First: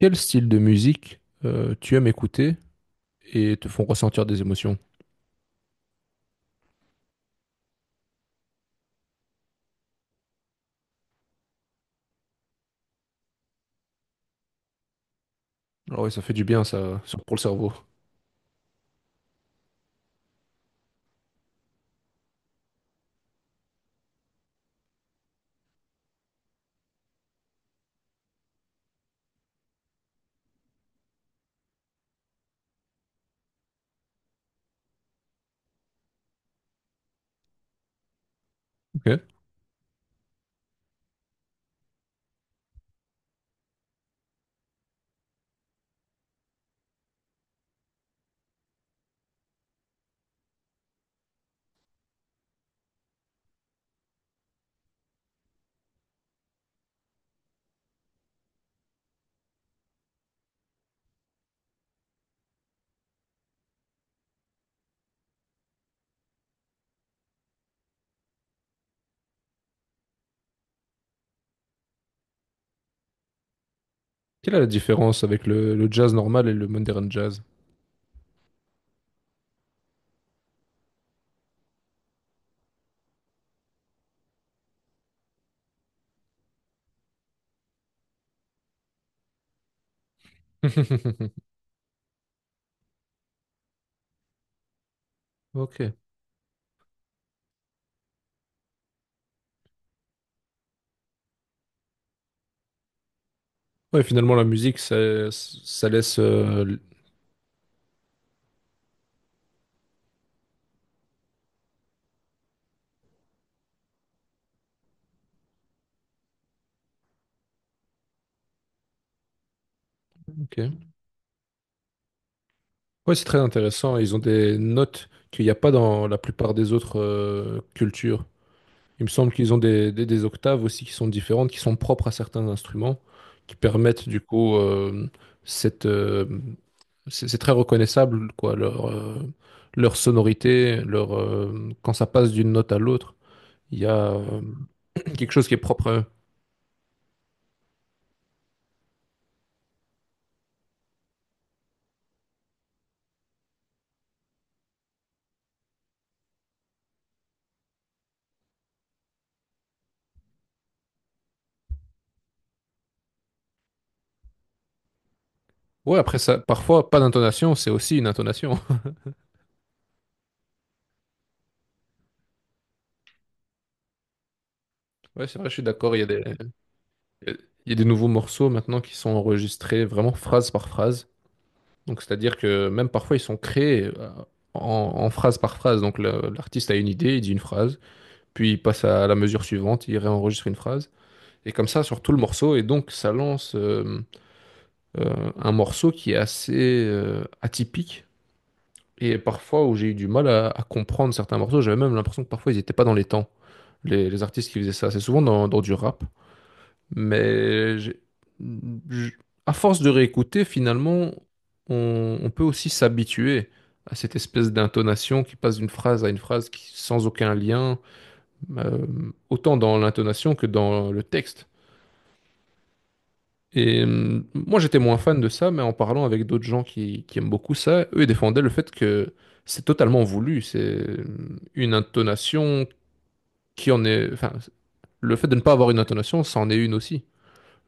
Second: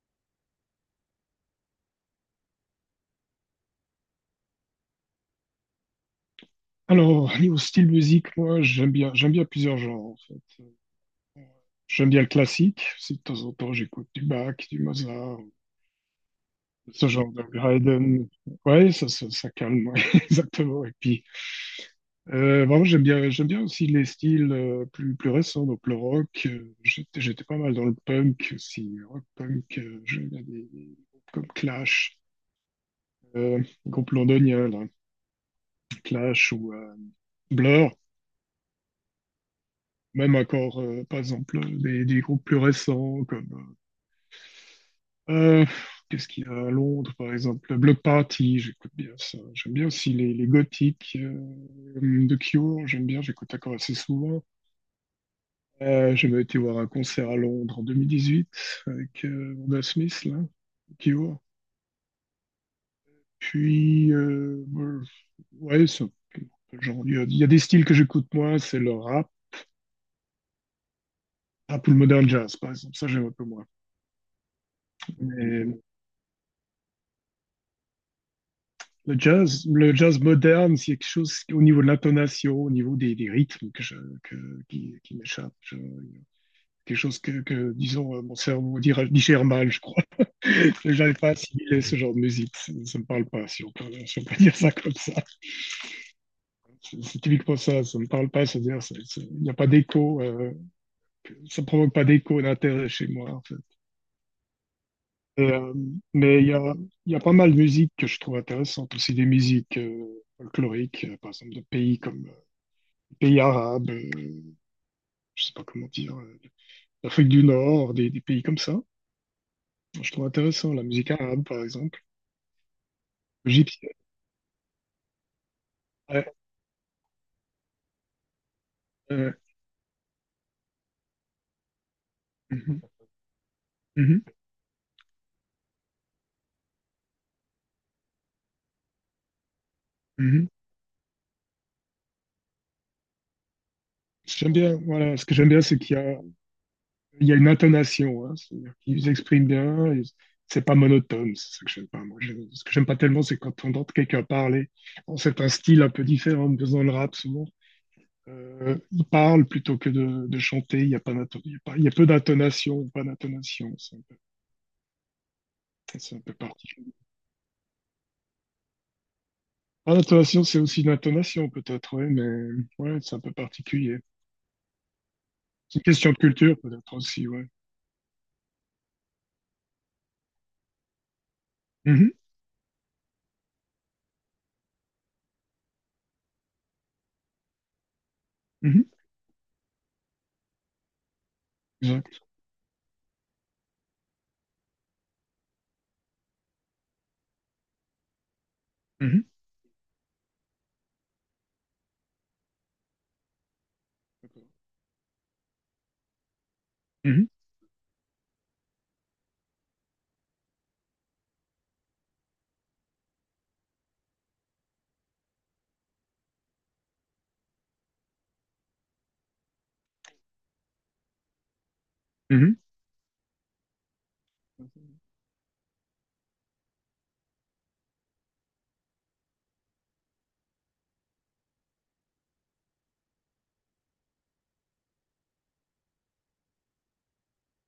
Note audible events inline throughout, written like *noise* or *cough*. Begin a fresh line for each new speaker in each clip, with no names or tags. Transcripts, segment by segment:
Quel style de musique tu aimes écouter et te font ressentir des émotions?
Alors, lié au style musique, moi, j'aime bien plusieurs genres, en fait. J'aime bien le classique. Si de temps en temps, j'écoute du Bach, du Mozart,
Alors oui, ça fait du bien ça,
ce genre
pour le
de
cerveau.
Haydn. Ouais, ça calme, ouais, *laughs* exactement. Et puis, vraiment, j'aime bien aussi les styles plus récents, donc le rock. J'étais pas mal dans le punk aussi. Rock punk, j'aime bien des groupes comme Clash, euh, groupe londonien, là, Clash ou Blur.
Ok.
Même encore, par exemple, des groupes plus récents comme Euh, qu'est-ce qu'il y a à Londres, par exemple? Le Block Party, j'écoute bien ça. J'aime bien aussi les gothiques de Cure, j'aime bien, j'écoute encore assez souvent. J'avais été voir un concert à Londres en 2018 avec Wanda Smith, là, Cure. Puis, bon, ouais, c'est un peu genre, il y a des styles que j'écoute moins, c'est le rap, ou le modern jazz, par exemple. Ça, j'aime un peu moins.
Quelle est la différence avec le jazz normal et le modern jazz?
Le jazz moderne, c'est quelque chose au niveau de l'intonation, au niveau des rythmes que je, que, qui m'échappe. Quelque chose que, disons, mon cerveau digère mal, je crois. *laughs* J'arrive pas à
*laughs*
assimiler ce genre de musique. Ça, ne me parle pas, si on peut dire ça comme ça.
Ok.
C'est typiquement ça me parle pas, c'est-à-dire, il n'y a pas d'écho, ça provoque pas d'écho d'intérêt chez moi, en fait.
Ouais, finalement la musique, ça,
Et, mais il y a, il y a pas mal de musique que je trouve intéressante, aussi des musiques folkloriques, par exemple de pays comme pays arabes, je sais pas comment dire, l'Afrique du Nord, des pays comme ça. Je trouve intéressant
ok.
la musique arabe, par exemple,
Ouais, c'est très
égyptienne.
intéressant. Ils ont des notes qu'il n'y a pas dans la
Ouais,
plupart des autres cultures. Il me semble
ouais.
qu'ils ont des octaves aussi qui sont différentes, qui sont propres à certains
Mhm,
instruments, qui permettent du
mhm,
coup cette c'est très reconnaissable quoi leur leur
mhm.
sonorité, leur quand ça passe d'une note à l'autre, il y a
J'aime bien, voilà, ce
quelque
que
chose
j'aime
qui est
bien, c'est
propre à
qu'il y
eux.
a, il y a une intonation, hein, c'est-à-dire qu'ils expriment bien, et c'est pas monotone, c'est ça que j'aime pas. Moi, ce que j'aime pas tellement, c'est quand on entend quelqu'un parler. Bon, c'est un style un peu différent, mais dans le rap, souvent, il parle plutôt que de chanter, il y a peu d'intonation, pas d'intonation.
Ouais,
C'est
après
un peu
ça, parfois
particulier.
pas d'intonation, c'est aussi une intonation. *laughs*
Ah, l'intonation, c'est aussi une intonation, peut-être, ouais, mais ouais, c'est un peu particulier.
Ouais, c'est vrai, je suis
C'est une
d'accord.
question de culture, peut-être aussi,
Il
ouais.
y a des nouveaux morceaux maintenant qui sont enregistrés vraiment phrase par phrase. Donc,
Mhm,
c'est-à-dire que même parfois, ils sont créés en phrase par phrase. Donc, l'artiste a une idée, il dit une phrase, puis il
mhm,
passe à la mesure suivante, il réenregistre une phrase, et comme ça sur tout le
exact.
morceau. Et donc, ça lance un morceau qui est assez atypique. Et
Mhm,
parfois, où j'ai eu du mal à comprendre certains morceaux, j'avais même l'impression que parfois, ils n'étaient pas dans les temps, les artistes qui faisaient ça. C'est souvent dans du rap.
mhm,
Mais je- à force de réécouter, finalement, on peut aussi s'habituer à cette espèce d'intonation qui passe d'une phrase à une phrase qui, sans aucun lien, euh, autant dans l'intonation que dans le texte.
mhm.
Et moi, j'étais moins fan de ça, mais en parlant avec d'autres gens qui aiment beaucoup ça, eux ils défendaient le fait que c'est totalement voulu. C'est une intonation qui en est... Enfin, le fait de ne pas avoir une intonation, c'en est une aussi.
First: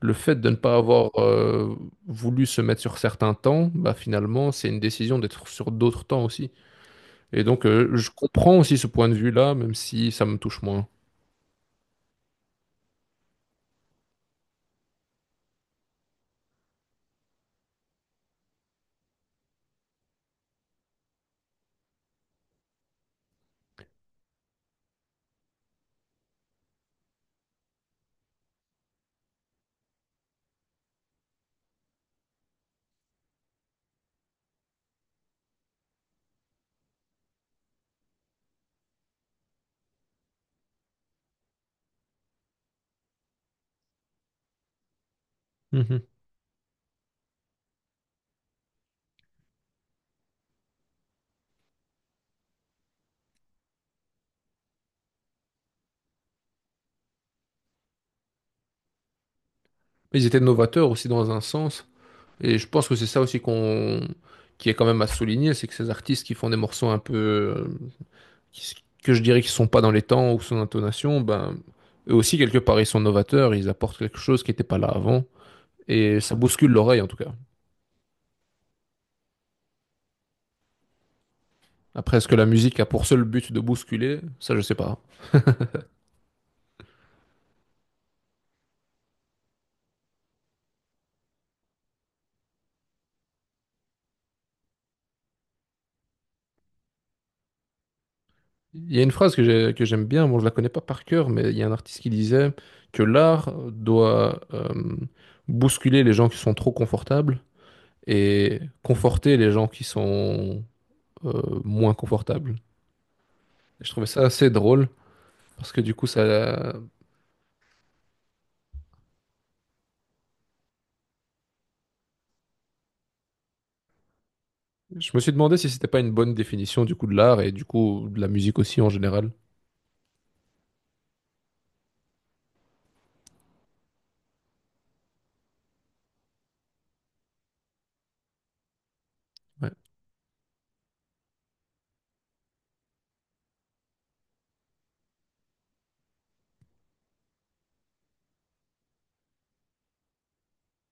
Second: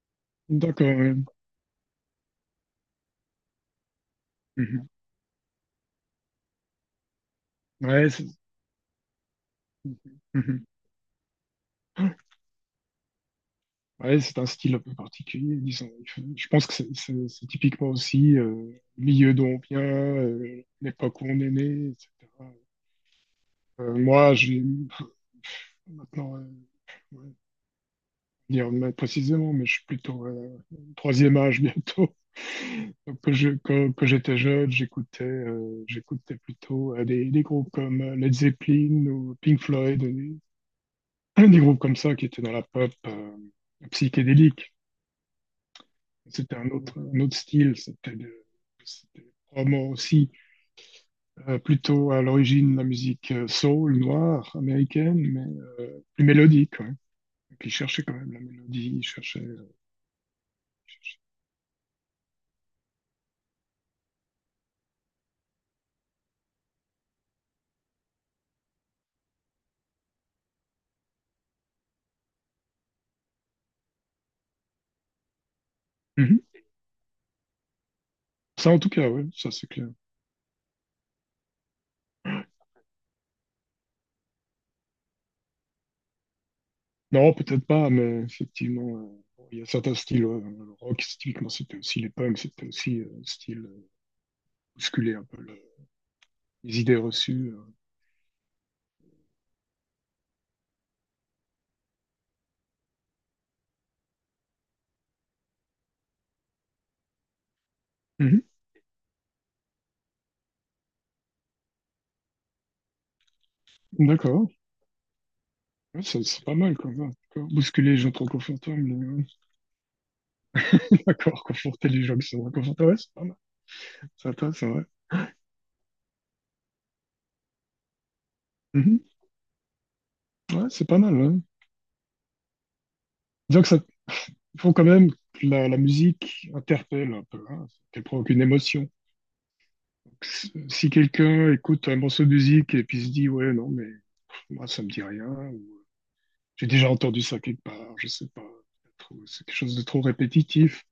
Le fait de ne pas
D'accord,
avoir
ouais.
voulu se mettre sur certains temps, bah, finalement, c'est une
Mhm.
décision d'être sur d'autres temps aussi. Et donc,
Ouais,
je
c'est
comprends aussi ce point de vue-là, même si ça me touche
mhm.
moins.
Ouais, c'est un style un peu particulier, disons. Je pense que c'est typiquement aussi le milieu dont on vient, l'époque où on est né, etc. Moi, j'ai maintenant. Ouais, dire mais précisément, mais je suis plutôt troisième âge bientôt. *laughs* Donc, quand j'étais jeune, j'écoutais plutôt des groupes comme Led Zeppelin ou Pink Floyd, *clears throat* des groupes comme ça qui étaient dans la pop psychédélique.
Mhm.
C'était un autre style, c'était probablement aussi plutôt à l'origine de la musique soul, noire, américaine, mais plus mélodique. Ouais. Et puis ils cherchaient quand même la mélodie, ils cherchaient.
Ils étaient novateurs aussi dans un sens. Et je pense que c'est ça aussi qui est quand même à souligner, c'est que ces artistes qui font des morceaux un peu... qui- que je dirais qui sont pas dans les temps ou son intonation, ben, eux aussi, quelque part, ils sont novateurs, ils apportent quelque chose qui n'était pas là avant. Et ça
Mhm.
bouscule l'oreille, en tout cas.
Ça, en tout cas, ouais, ça c'est clair.
Après, est-ce que la musique a pour seul but de bousculer? Ça, je sais pas.
Non, peut-être pas, mais effectivement, bon, il y a certains styles. Ouais, le rock, c'est typiquement, c'était aussi les punks, c'était aussi style bousculer un peu les idées reçues.
Il y a une phrase que que j'aime bien, bon, je la connais pas par cœur, mais il y a un artiste qui disait que l'art doit bousculer les gens qui sont trop confortables
Mhm.
et conforter les gens qui sont moins confortables. Et je trouvais ça
D'accord.
assez drôle parce que du
Ouais,
coup,
c'est pas
ça,
mal quand même. D'accord. Bousculer les gens trop confortables. *laughs* D'accord, conforter les gens qui sont inconfortables. Ouais, c'est pas mal. C'est pas- C'est vrai.
je me suis demandé si c'était pas une bonne définition du coup de l'art et du coup de la musique aussi en
Mhm.
général.
Ouais, c'est pas mal, hein. Disons que ça, il faut quand même que la musique interpelle un peu, hein, qu'elle provoque une émotion.
Ouais,
Si quelqu'un écoute un morceau de musique et puis se dit, ouais, non, mais pff, moi, ça me dit rien, ou j'ai déjà entendu ça quelque part, je sais pas, c'est quelque chose de trop répétitif,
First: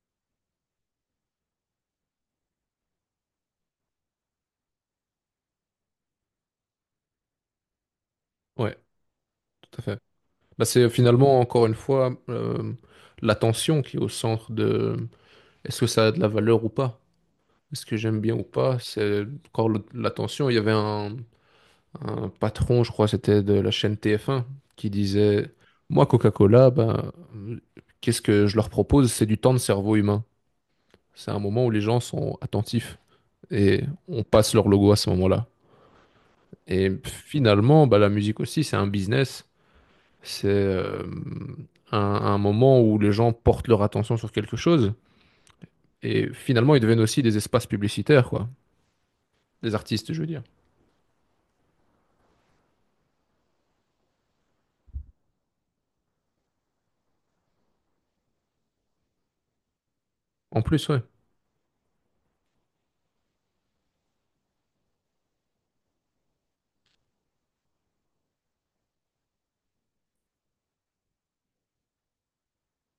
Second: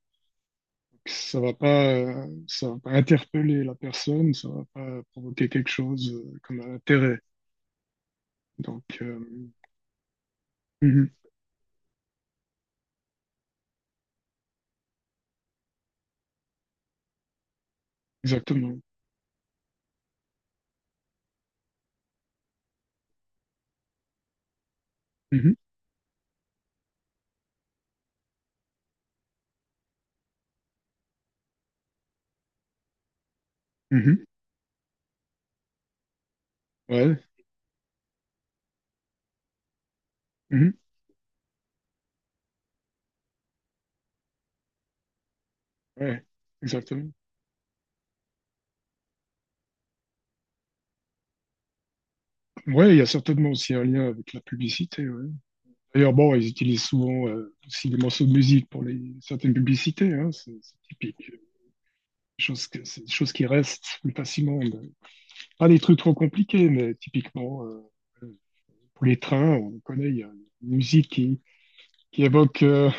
ça va pas interpeller la personne, ça va pas provoquer quelque chose comme un intérêt.
ouais,
Donc,
tout à fait. Bah, c'est
mhm,
finalement encore une fois l'attention qui est au centre de Est-ce que ça a de la valeur ou pas? Est-ce que j'aime bien ou pas?
exactement.
C'est encore l'attention. Il y avait un patron, je crois, c'était de la chaîne TF1, qui disait,
Mhm,
moi, Coca-Cola, ben, qu'est-ce que je leur propose? C'est du temps de cerveau humain. C'est un moment où les gens sont attentifs et on
mhm,
passe leur logo à ce moment-là. Et
ouais,
finalement, bah, la musique aussi, c'est un business. C'est
mhm,
un moment où les gens portent leur attention sur quelque chose.
ouais,
Et finalement, ils deviennent
exactement.
aussi des espaces publicitaires, quoi. Des artistes, je veux dire.
Ouais, il y a certainement aussi un lien avec la publicité. Ouais. D'ailleurs, bon, ils utilisent souvent aussi des morceaux de musique pour les certaines publicités. Hein, c'est
En
c'est
plus, ouais.
typique. Des choses, que, c'est des choses qui restent plus facilement. Mais pas des trucs trop compliqués, mais typiquement euh, pour les trains, on connaît, il y a une musique qui évoque,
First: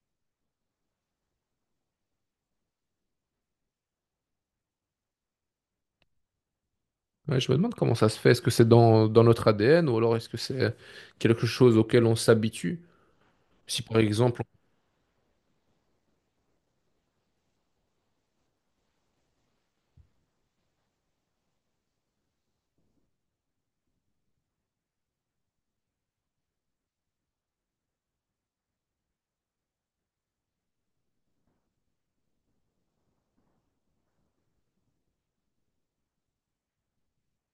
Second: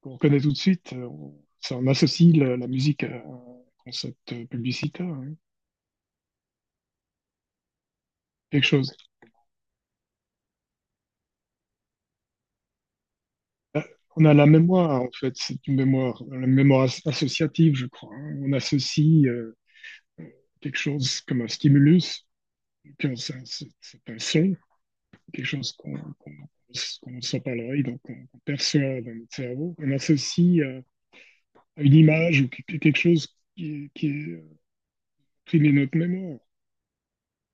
qu'on connaît tout de suite. On, ça, on associe la musique à un concept publicitaire, hein,
Ouais, je me demande comment ça se fait. Est-ce que
quelque
c'est
chose.
dans notre ADN ou alors est-ce que c'est quelque chose auquel on s'habitue? Si par
On a
exemple,
la mémoire, en fait, c'est une mémoire, la mémoire associative, je crois, hein. On associe. Quelque chose comme un stimulus, que c'est un son, quelque chose qu'on sent par l'oreille, donc qu'on perçoit dans notre cerveau, on associe à une image ou quelque chose qui est pris de notre mémoire.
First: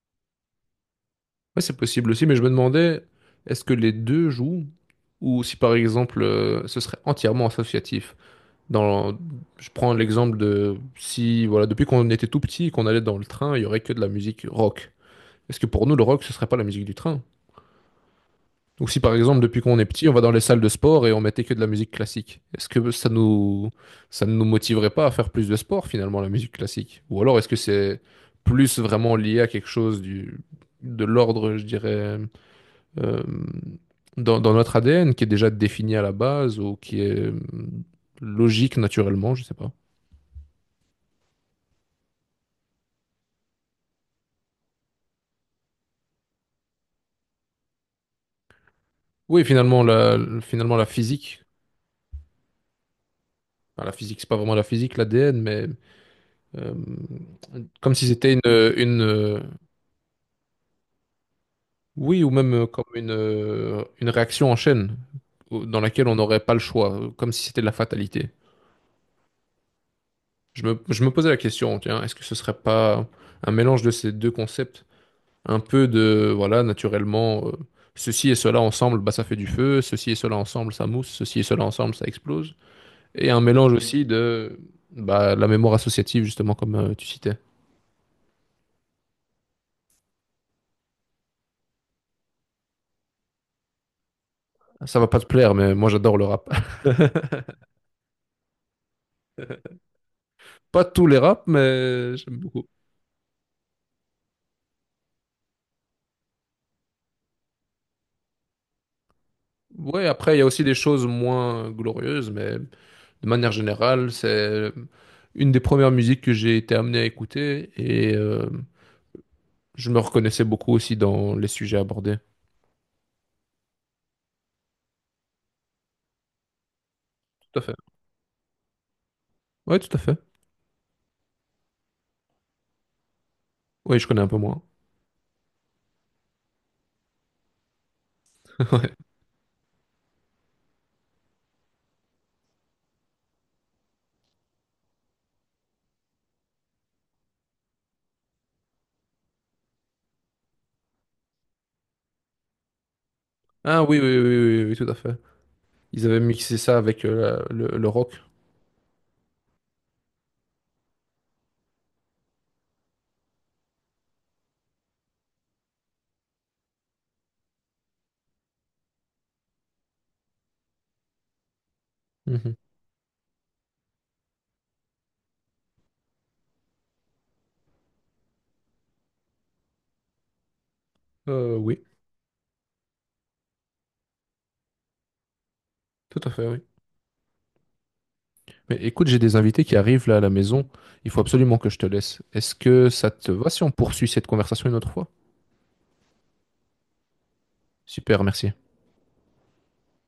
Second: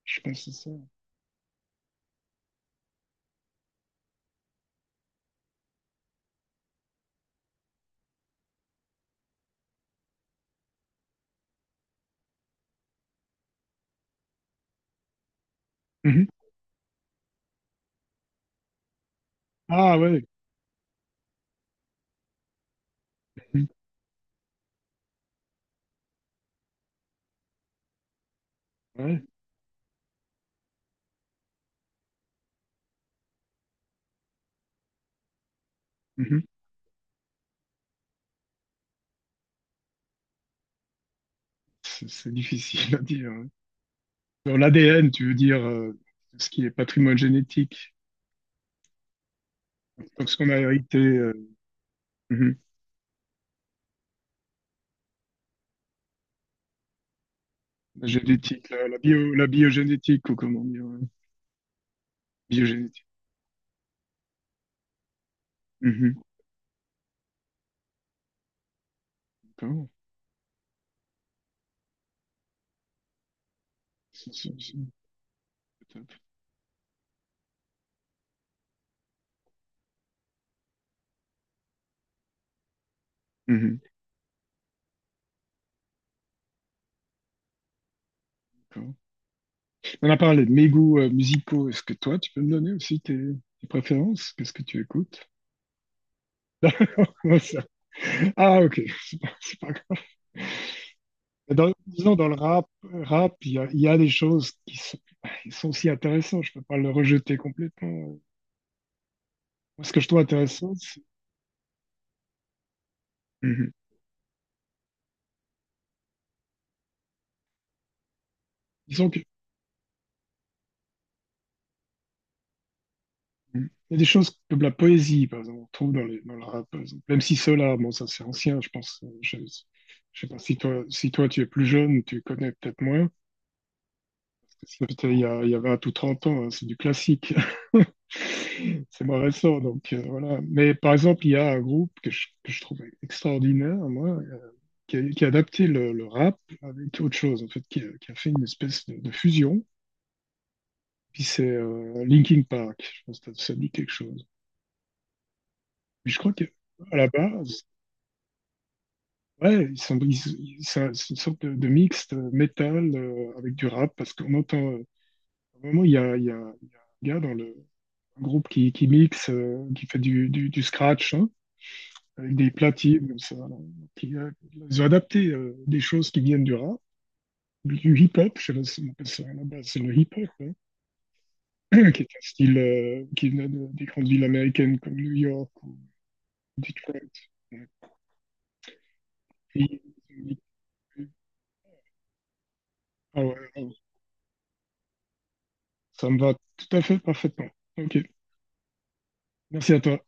Je pense que c'est ça.
ouais, c'est possible aussi, mais je me demandais, est-ce que les deux jouent ou si par exemple, ce serait entièrement associatif? Dans, je prends l'exemple de si, voilà, depuis qu'on était tout petit et qu'on allait dans le train, il y aurait que de la musique rock. Est-ce que pour nous, le rock,
Mhm.
ce serait pas la musique du train? Ou si par exemple, depuis qu'on est
Ah
petit, on va
ouais.
dans les salles de sport et on mettait que de la musique classique, est-ce que ça
Mhm.
nous, ça ne nous motiverait pas à faire plus de sport finalement, la musique classique? Ou alors est-ce que c'est plus vraiment
Ouais.
lié à quelque chose du, de l'ordre, je dirais, euh, dans notre ADN qui est déjà défini à la
Mhm.
base ou qui est logique naturellement, je sais pas.
C'est difficile à dire, hein. Dans l'ADN, tu veux dire ce qui est patrimoine génétique,
Oui,
donc ce qu'on a
finalement, la
hérité,
physique.
mhm.
Enfin, la physique, c'est pas vraiment la physique, l'ADN, mais euh, comme si
La
c'était
génétique, la bio, la
une,
biogénétique, ou comment dire, ouais.
Oui, ou même comme
Biogénétique.
une réaction en chaîne dans laquelle on
Mhm.
n'aurait pas le choix, comme si c'était de la fatalité.
D'accord.
Je me posais la question, tiens, est-ce que ce serait pas un mélange de ces deux
C'est- c'est- c'est
concepts? Un
c'est
peu
top.
de, voilà, naturellement, ceci et cela ensemble, bah, ça fait du feu, ceci et cela ensemble, ça mousse, ceci et cela ensemble, ça explose. Et un mélange
Mhm.
aussi de bah, la mémoire associative, justement, comme tu citais.
D'accord. On a parlé de mes goûts musicaux. Est-ce que toi, tu peux me donner aussi tes préférences? Qu'est-ce que tu
Ça va pas te
écoutes?
plaire, mais moi j'adore le rap.
*laughs* Ça.
*laughs*
Ah, ok. C'est pas grave.
Pas tous les raps,
Dans,
mais
disons, dans le
j'aime beaucoup.
rap, il y a des choses qui sont aussi intéressantes. Je peux pas le rejeter complètement. Moi, ce que
Ouais,
je trouve
après, il y a aussi
intéressant,
des
c'est.
choses moins glorieuses, mais de manière
Mhm.
générale, c'est une des premières musiques que j'ai été amené à écouter et
Disons que
je me reconnaissais beaucoup aussi dans les sujets abordés.
il y a des choses comme la poésie, par exemple, on trouve dans, les, dans le rap, par exemple. Même si
Tout à fait.
Solar, bon, ça c'est ancien, je pense. euh, Je,
Ouais, tout à fait.
je sais pas si toi, tu es plus jeune, tu connais peut-être moins.
Oui, je connais un peu moins.
C'est peut-être il y a 20 ou 30 ans, hein, c'est du classique. *laughs*
*laughs* Ouais.
C'est moins récent, donc voilà. Mais par exemple, il y a un groupe que je trouve extraordinaire, moi, qui a adapté le rap avec autre chose, en fait, qui a fait une espèce de fusion. Puis c'est Linkin Park, je pense que ça te dit
Ah
quelque
oui, oui, oui,
chose.
oui, oui, oui, tout à fait. Ils
Puis je
avaient
crois que
mixé ça
à
avec
la base,
le rock.
ouais, ils sont, c'est une sorte de mixte métal avec du rap parce qu'on entend. À un moment, il y a, il y a, il y a un gars dans le un groupe qui mixe, qui fait du scratch, hein, avec des
Mhm.
platines comme ça, là, qui, euh, ils ont adapté des choses qui viennent du rap, du hip-hop. Je sais pas si on appelle ça là-bas, c'est le hip-hop, hein,
Oui,
*clears throat* qui est un style qui venait des grandes villes américaines comme New York ou
tout à fait, oui.
Detroit. Ouais.
Mais écoute, j'ai des invités qui
Puis,
arrivent là à la maison. Il faut absolument que je te laisse. Est-ce que ça
ah
te va
ouais,
si on
ouais,
poursuit cette conversation une autre fois?
ça me va tout à fait parfaitement. Ok.
Super, merci.
Merci à toi.